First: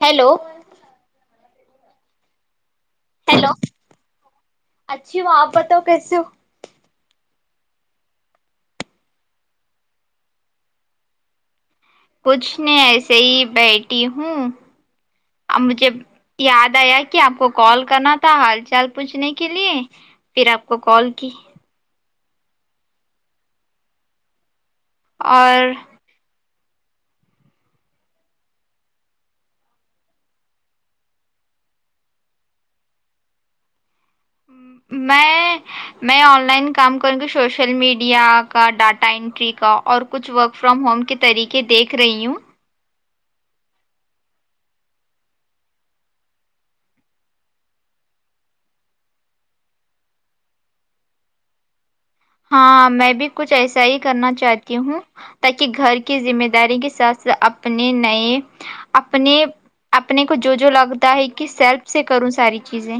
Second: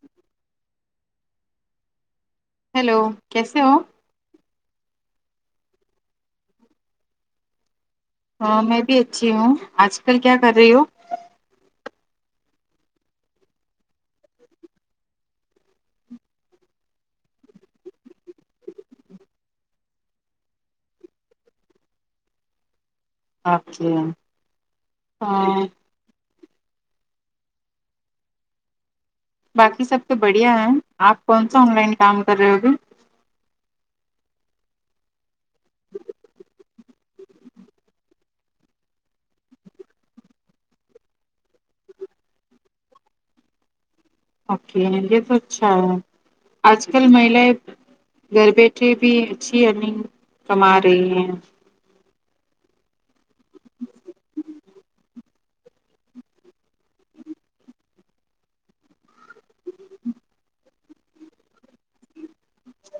hello hello hello کیسے ہو اچھی ہو آپ بتاؤ کیسے ہو ہاں میں بھی اچھی ہوں آج کل کیا کر رہی ہو کچھ نہیں ایسے ہی بیٹھی ہوں ا مجھے یاد آیا کہ آپ کو کال کرنا تھا حال چال پوچھنے کے لیے پھر آپ کو کال کی آپثن اور باقی سب تو بڑھیا ہیں آپ کون سا آن لائن کام کر رہے ہو گے میں میں آن لائن کام کر کے سوشل میڈیا کا ڈاٹا انٹری کا اور کچھ ورک فرام ہوم کے طریقے دیکھ رہی ہوں اوکے یہ تو اچھا ہے آج کل مہیلیں گھر بیٹھے بھی اچھی ارنگ کما رہی ہیں ہاں میں بھی کچھ ایسا ہی کرنا چاہتی ہوں تاکہ گھر کی ذمہ داری کے ساتھ ساتھ اپنے نئے اپنے اپنے کو جو جو لگتا ہے کہ سیلف سے کروں ساری چیزیں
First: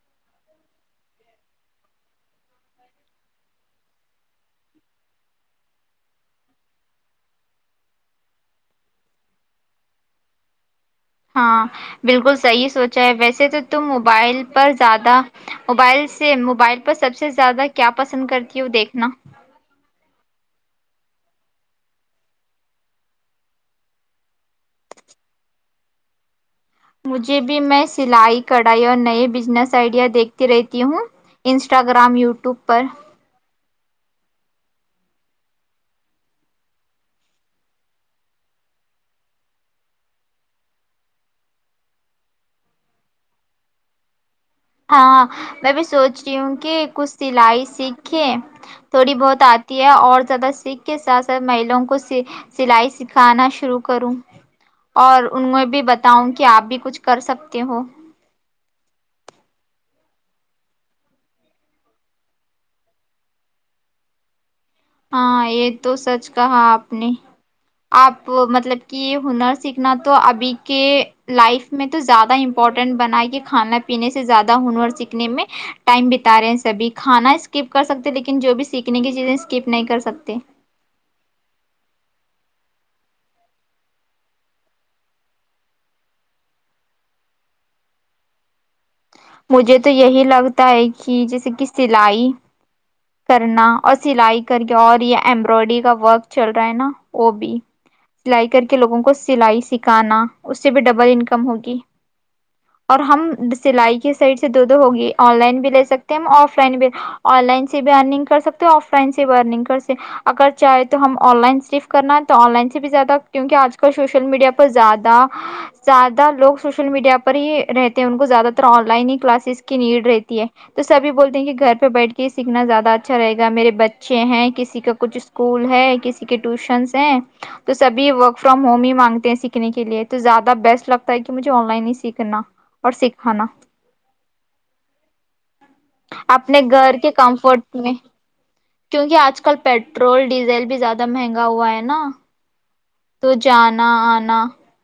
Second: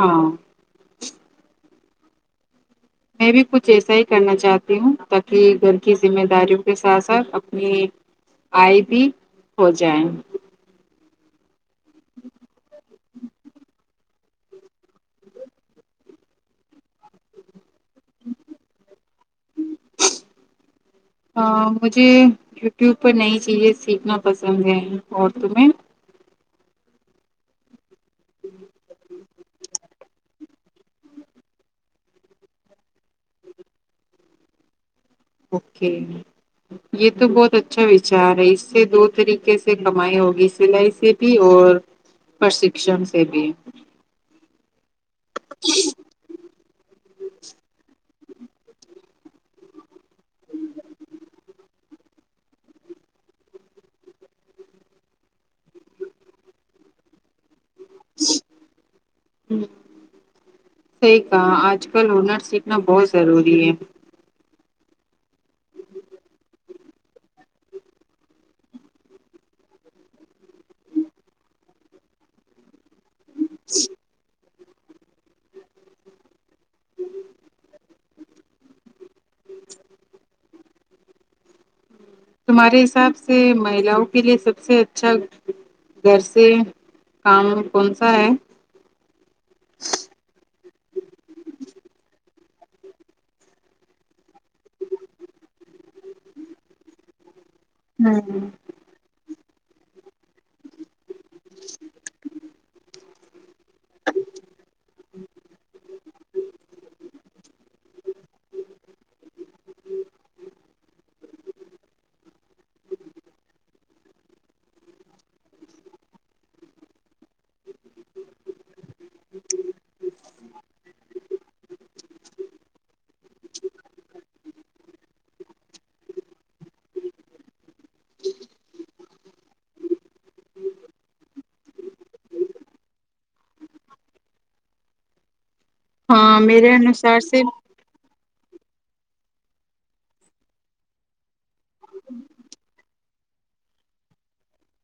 ہاں میں بھی کچھ ایسا ہی کرنا چاہتی ہوں تاکہ گھر کی ذمہ داریوں کے ساتھ ساتھ اپنی آئی بھی ہو جائیں ہاں بالکل صحیح سوچا ہے ویسے تو تم موبائل پر زیادہ موبائل سے موبائل پر سب سے زیادہ کیا پسند کرتی ہو ہو دیکھنا مجھے یوٹیوب پر نئی چیزیں سیکھنا پسند ہیں ارد میں مجھے بھی میں سلائی کڑھائی اور نئے بزنس آئیڈیا دیکھتی رہتی ہوں انسٹاگرام یوٹیوب پر اوکے یہ تو بہت اچھا وچار ہے اس سے دو طریقے سے کمائی ہوگی سلائی سے بھی اور پرشکشن سے بھی ہاں میں بھی سوچ رہی ہوں کہ کچھ سلائی سیکھ تھوڑی بہت آتی ہے اور زیادہ سیکھ کے ساتھ ساتھ مہیلوںں کو سلائی سکھانا شروع کروں اور ان میں بھی بتاؤں کہ آپ بھی کچھ کر سکتے ہو ہ صحی کہا آج کل انر سیکھنا بہت ضروری ہے ہاں یہ تو سچ کہا آپ نے آپ مطلب کہ یہ ہنر سیکھنا تو ابھی کے لائف میں تو زیادہ امپورٹینٹ بنائی کے کھانا پینے سے زیادہ ہنر سیکھنے میں ٹائم بتا رہے ہیں سبھی کھانا اسکپ کر سکتے لیکن جو بھی سیکھنے کی چیزیں اسکپ نہیں کر سکتے تمہارے حساب سے مہیلاؤں کے لیے سب سے اچھا گھر سے کام کون سا ہے مجھے تو یہی لگتا ہے کہ جیسے کہ سلائی کرنا اور سلائی کر کے اور یہ امبرائڈری کا ورک چل رہا ہے نا وہ بھی سلائی ہوں کر کے لوگوں کو سلائی سکھانا اس سے بھی ڈبل انکم ہوگی اور ہم سلائی کے سائڈ سے دو دو ہوگی آن لائن بھی لے سکتے ہیں ہم آف لائن بھی آن لائن اگ کر سکتے آف لائن سے بھی ارگ کرک اگر چاہے تو ہم آن لائن صرف کرنا تو آن لائن سے بھی زیادہ کیونکہ آج کل سوشل میڈیا پر زیادہ زیادہ لوگ سوشل میڈیا پر ہی رہتے ہیں ان کو زیادہ تر آن لائن ہی کلاسز کی نیڈ رہتی ہے تو سبھی بولتے ہیں کہ گھر پہ بیٹھ کے سیکھنا زیادہ اچھا رہے گا میرے بچے ہیں کسی کا کچھ اسکول ہے کسی کے ٹیوشنس ہیں تو سب ورک فرام ہوم ہی مانگتے ہیں سیکھنے کے لیے تو زیادہ بیسٹ لگتا ہے کہ مجھے آن لائن ہی سیکھنا اور سکھانا ہاں اپنے میرے گھر کے انوسار سے کمفرٹ میں کیونکہ آج کل پیٹرول ڈیزل بھی زیادہ مہنگا ہوا ہے نا تو جانا آنا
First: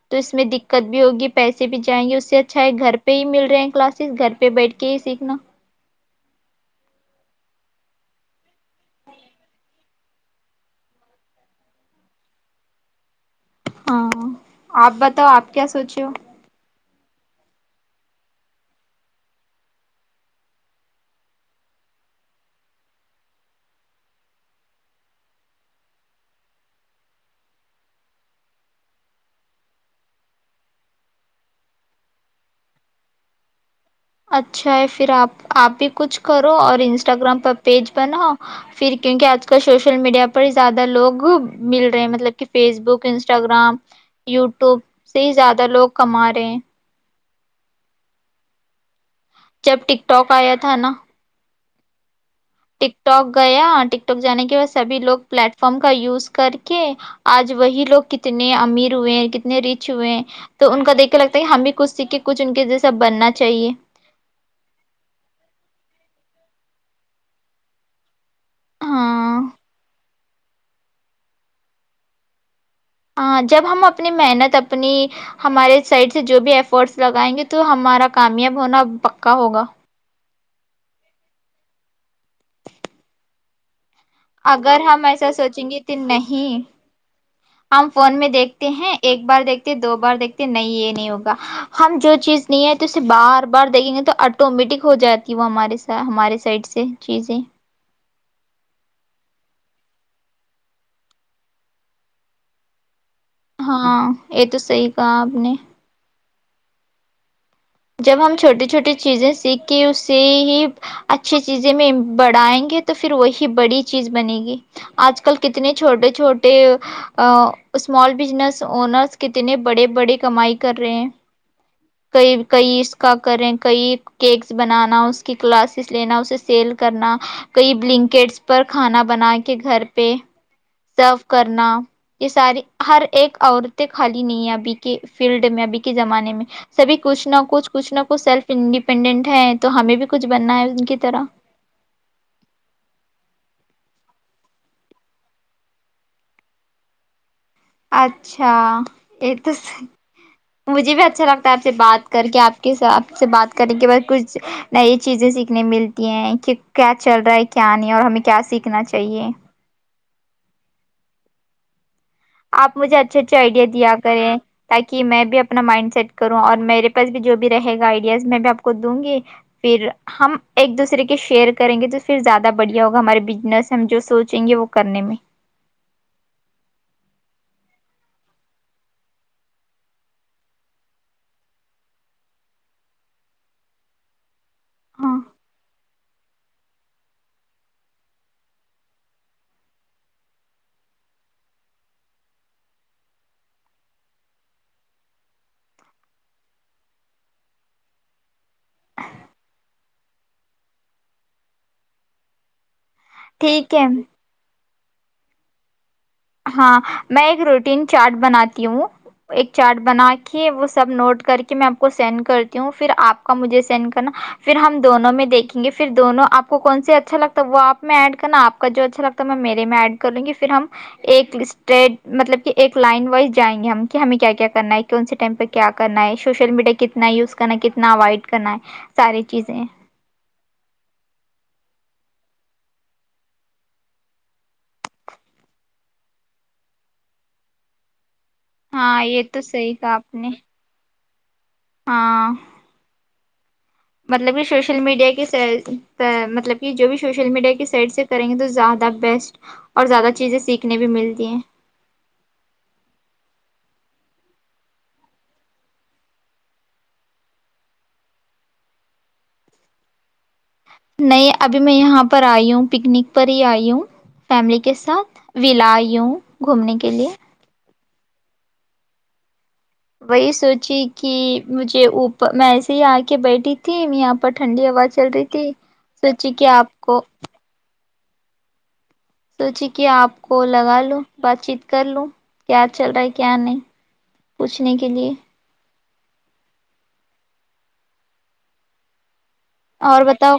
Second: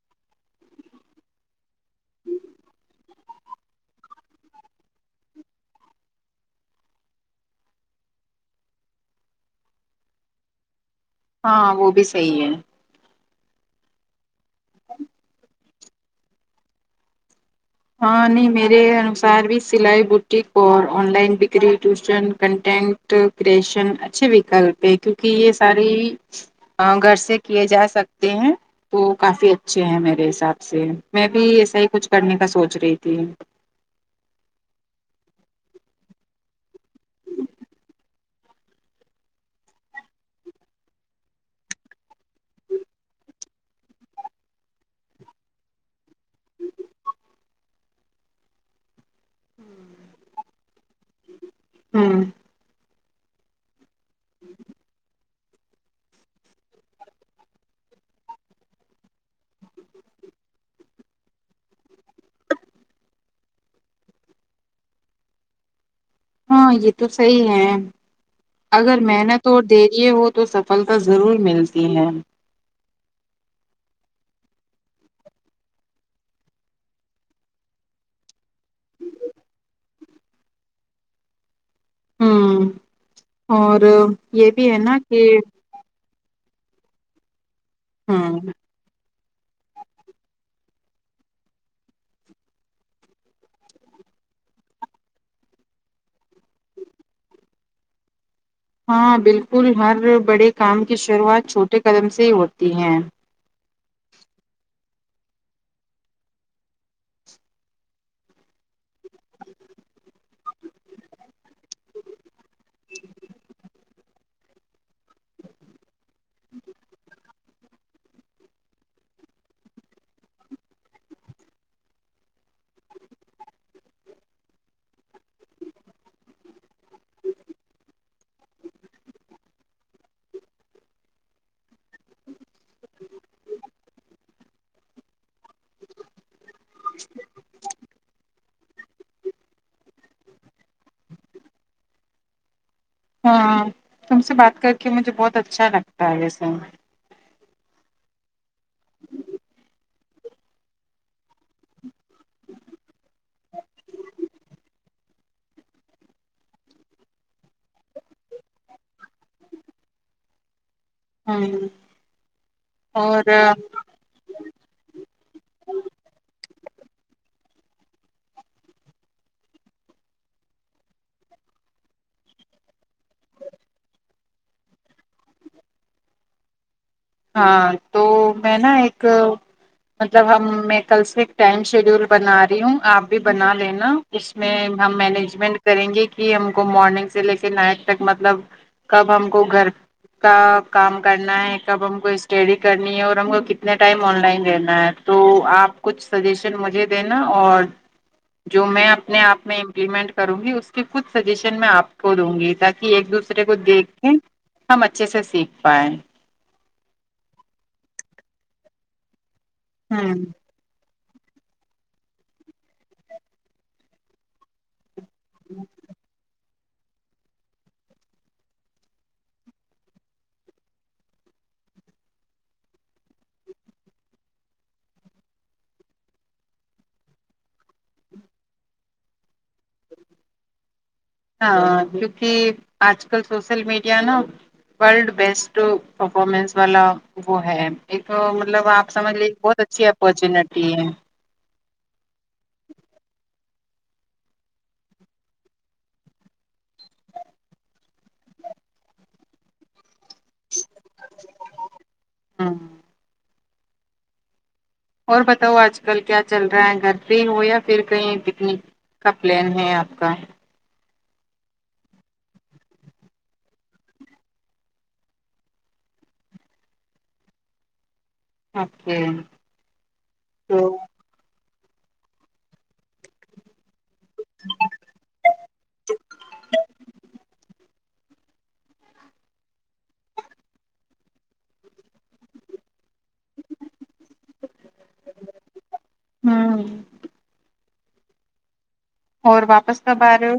تو اس میں دقت بھی ہوگی پیسے بھی جائیں گے اس سے اچھا ہے گھر پہ ہی مل رہے ہیں کلاسز گھر پہ بیٹھ کے ہی سیکھنا ہاں وہ بھی صحی ہے ہاں آپ بتاؤ آپ کیا سوچے [unintelligible] ہاں نہیں میرے انوسار بھی سلائی بٹی اور آن لائن بکری ٹیوشن کنٹینٹ کرشن اچھے وکلپ ہے کیوںکہ یہ ساری گھر سے کیے جا سکتے ہیں تو کافی اچھے ہیں میرے حساب سے میں بھی ایسا ہی کچھ کرنے کا سوچ چ رہی ت ہے اچھا ہے پھر آپ آپ بھی کچھ کرو اور انسٹاگررام پر پیج بناؤ پھر کیونکہ آج کل سوشل میڈیا پر ہی زیادہ لوگ مل رہے مطلب کہ فیس بک انسٹاگررام یوٹیوب سے ہی زیادہ لوگ کما رہے ہیں جب ٹک ٹاک آیا تھا نا ہاں ٹک ٹاک گیا ٹک جانے کے بعد سبھی لوگ پلیٹ فارم کا یوز کر کے آج وہی لوگ کتنے امیر ہوئے ہیں کتنے ریچ ہوئے ہیں تو ان کا دیکھ کے لگتا ہے کہ ہمیں بھی کچھ سیکھ کے کچھ ان کے جیسا بننا چاہیے ہاں یہ تو صحیح ہے اگر ہاں محنت اور دے رہی ہے ہو تو تو صفلتا ضرور ملتی ہے ہاں جب ہم اپنی محنت اپنی ہمارے سائڈ سے جو بھی ایفرٹس لگائیں گے تو ہمارا کامیاب ہونا پکا ہوگا ہوں اور یہ بھی ہے اگر نا ہم کہ ایسا سوچیں گے تو نہیں ہی ہم فون میں ہوں دیکھتے ہیں ایک بار دیکھتے دو بار دیکھتے نہیں یہ نہیں ہوگا ہم جو چیز نہیں ہے تو اسے بار بار دیکھیں گے تو آٹومیٹک ہو جاتی وہ ہمارے س ہمارے سائڈ سے چیزیں ہاں بالکل ہر بڑے کام کی شروعات چھوٹے قدم سے ہی ہوتی ہے ہاں یہ تو صحیح کہا اپ نے جب ہم چھوٹے چھوٹے چیزیں سیکھ کے اس سے ہی اچھی چیزیں میں بڑھائیں گے تو پھر وہی بڑی چیز بنے گی آج کل کتنے چھوٹے چھوٹے اسمال بزنس انرس کتنے بڑے بڑے کمائی کر رہے ہیں تو یہ کئی اس کا کریں کئی کیکس بنانا اس کی کلاسسز لینا اسے سیل کرنا کئی بلنکٹس پر کھانا بنا کے گھر پہ جآب کرنا یہ ساری ہر ایک عورتیں خالی نہیں ہیں ابھی کے فیلڈ میں ابھی کے زمانے میں سبھی کچھ نہ کچھ کچھ نہ سیلف انڈیپینڈنٹ ہے تو ہمیں بھی کچھ بننا ہے ان کی طرح ہاں تم سے بات کر کے مجھے بہت اچھا لگتا ہے یہ سن اچھا اچھا یہ تو مجھے بھی اچھا لگتا ہے آپ سے بات کر کے آپ کے آپ سے بات کرنے کے بعد کچھ نئی چیزیں سیکھنے ملتی ہیں کہ کیا چل رہا ہے کیا نہیں اور ہمیں کیا سیکھنا چاہیے ہوں آپ مجھے اچھے اچھے آئیڈیا دیا کریں تاکہ میں بھی اپنا مائنڈ سیٹ کروں اور میرے پاس بھی جو بھی رہے گا آئیڈیاز میں بھی آپ کو دوں گی پھر ہم ایک دوسرے کے شیئر کریں گے تو پھر زیادہ بڑھیا ہوگا ہمارے بزنس ہم جو سوچیں گے وہ کرنے میں ہاں تو میں نا ایک مطلب ہم میں کل سے ٹائم شیڈیول بنا رہی ہوں آپ بھی بنا لینا اس میں ہم ہاں مینجمنٹ کریں گے کہ ہم کو مارننگ سے لے کے نائٹ تک مطلب کب ہم کو گھر کا کام کرنا ہے ہم کو اسٹڈی کرنی ہے اور ہم کو کتنے ٹائم آن لائن دینا ہے تو آپ کچھ سجیشن مجھے دینا اور جو میں اپنے آپ میں امپلیمنٹ کروں گی اس کے کچھ سجیشن میں آپ کو دوں گی تاکہ ایک دوسرے کو ٹھیک ہے دیکھیں ہم اچھے سے سیکھ پائے ہاں میں ایک روٹین چاٹ بناتی ہوں ایک چارٹ بنا ہ کے وہ سب نوٹ کر کے میں آپ کو سینڈ کرتی ہوں پھر آپ کا مجھے سینڈ کرنا پھر ہم دونوں میں دیکھیں گے پھر دونوں آپ آپ کو کون سے اچھا لگتا ہے وہ آپ میں ایڈ کرنا آپ کا جو اچھا لگتا ہے میں میرے میں ایڈ کر لوں گی پھر ہم ایک اسٹٹ مطلب کہ ایک لائن وائز جائیں گے ہم کہ ہمیں کیا کیا کرنا ہے کون سے ٹائم پہ کیا کرنا ہے سوشل میڈیا کتنا یوز کرنا ہے کتنا اوائڈ کرنا ہے ساری چیزیں ہاں کیونکہ آج کل سوشل میڈیا نا ورلڈ بیسٹ پرفارمنس والا وہ ہے ایک تو مطلب آپ ہاں سمجھ یہ لیجے تو بہت صحیح اچھی کہا آپ نے اپارچونیٹی ہے ہاں مطلب کہ سوشل میڈیا کے مطلب کہ جو بھی سوشل میڈیا کی سائڈ سے کریں گے تو زیادہ بیسٹ اور زیادہ چیزیں سیکھنے بھی ملتی ہیں ہ اور بتاؤ آج کل کیا چل رہا ہے گھر پہ ہو یا پھر کہیں پکنک کا پلان ہے آپ کا نہیں ابھی میں یہاں پر آئی ہوں پکنک پر ہی آئی ہوں فیملی کے ساتھ ولا آئی ہوں گھومنے کے لیے اوکے وہی تو سوچی کہ مجھے اوپر میں ایسے ہی آ کے بیٹھی تھی یہاں پر ٹھنڈی ہوا چل رہی تھی سوچی کہ آپ کو سوچی کہ آپ کو لگا لو بات چیت کر لوں کیا چل رہا ہے کیا نہیں پوچھنے کے لیے [unintelligible] اور واپس کا اور بار بتاؤ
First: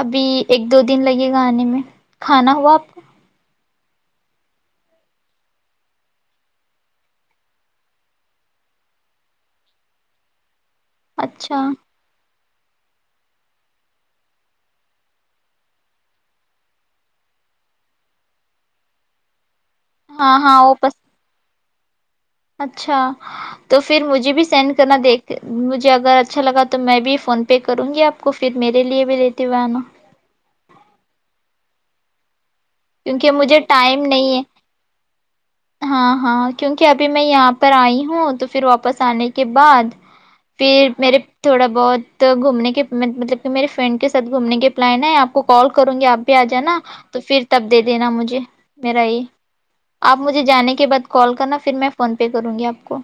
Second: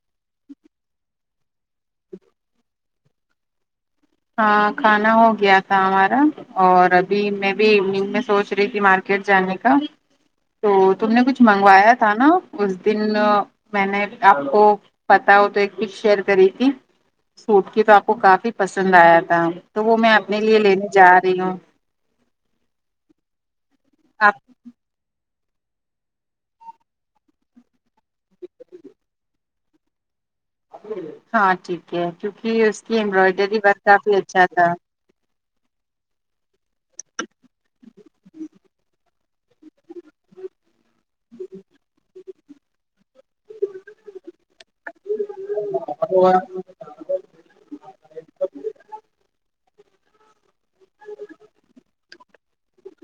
ابھی ایک دو دن لگے گا آنے میں کھانا ہوا آپ کو ہاں کھانا ہو گیا تھا ہمارا اور ابھی میں بھی ایوننگ میں سوچ رہی تھی مارکیٹ جانے کا تو تم نے کچھ اچھا منگوایا تھا نا اس دن میں نے آپ کو پتا وہ تو ایک کز شیئر کری تھی سوٹ کی تو آپ کو کافی پسند پسند آیا تھا تو وہ میں اپنے ہاں لیے ہاں وہ لینے پس جا رہی ہوں اچھا تو پھر مجھے آپ بھی سینڈ کرنا دیکھ مجھے اگر اچھا لگا تو میں بھی فون پے کروں گی آپ کو پھر میرے لیے بھی لیتی ہوئے آنا ہاں ٹھیک ہے کیک جی اس کی کیونکہ امبرائڈری مجھے ورک ٹائم کافی نہیں اچھا ہے تھا ہاں ہاں کیونکہ ابھی میں یہاں پر آئی ہوں تو پھر واپس آنے کے بعد پھر میرے تھوڑا بہت گھومنے کے میں مطلب کہ میرے فرینڈ کے ساتھ گھومنے کے پلان ہے آپ کو کال کروں گی آپ بھی آ تھا جانا تو پھر دے دینا مجھے میرا یہ آپ مجھے جانے کے بعد کال کرنا پھر میں فون پے کروں گی آپ کو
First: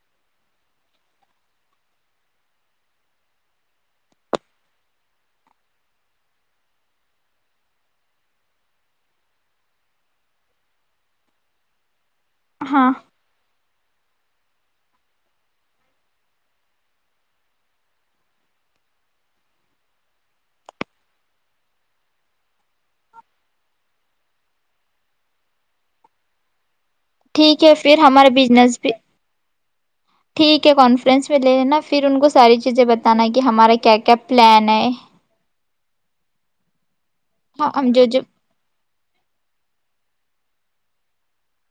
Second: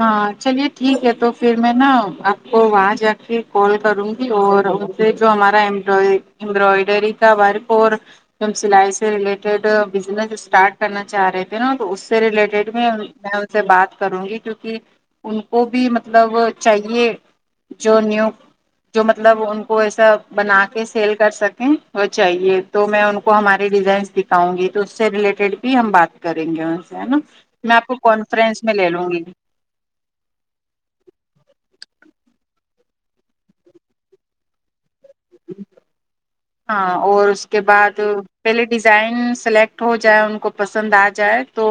ہاں چلیے ٹھیک ہے تو پھر میں نا آپ کو وہاں جا کے کال کروں گی اور ان سے جو ہمارا امبرائڈری کا ورک اور جو ہم سلائی سے ریلیٹڈ بزنس اسٹارٹ کرنا چاہ رہے تھے نا تو اس سے ریلیٹڈ بھی ہاں میں ان سے بات کروں گی کیک کہ ان کو بھی مطلب چاہیے جو نیو جو مطلب ان کو ایسا بنا کے سیل کر سکیں وہ چاہیے تو میں ان کو ہمارے ڈیزائنس دکھاؤں گی تو اس سے ریلیٹیڈ بھی ہم بات کریں گے ہے نا ٹھیک ہے میں آپ کو پھر ہمارا کانفرنس میں بزنس لے بھی لوں گی ٹھیک ہے کانفرنس میں لے ل نا پھر ان کو ساری چیزیں بتانا کہ ہمارا کیا کیا پلان ہے [inaudible] ہاں اور اس کے ہم بعد جو جو پہلے ڈیزائن سلیکٹ ہو جائے ان کو پسند آ جائے تو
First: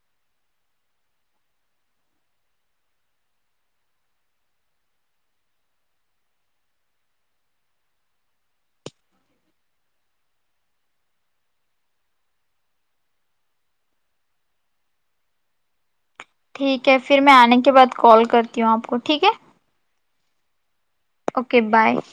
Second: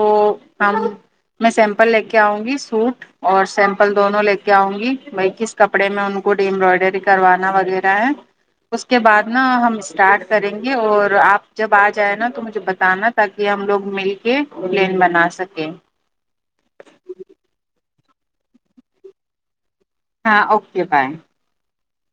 ہم میں سیمپل لے کے آؤں گی سوٹ اور سیمپل دونوں لے کے آؤں گی بی کس کپڑے میں ان کو ڈیمبرائڈری کروانا وغیرہ ہے اس کے بعد نہ ہم سٹارٹ کریں گے اور آپ جب آ جائیں نا تو مجھے بتانا تاکہ ہم لوگ مل کے پلین بنا سکیں ٹھیک ہے پھر میں آنے کے بعد کال کرتی ہوں آپ کو ٹھیک ہے [inaudible] [unintelligible]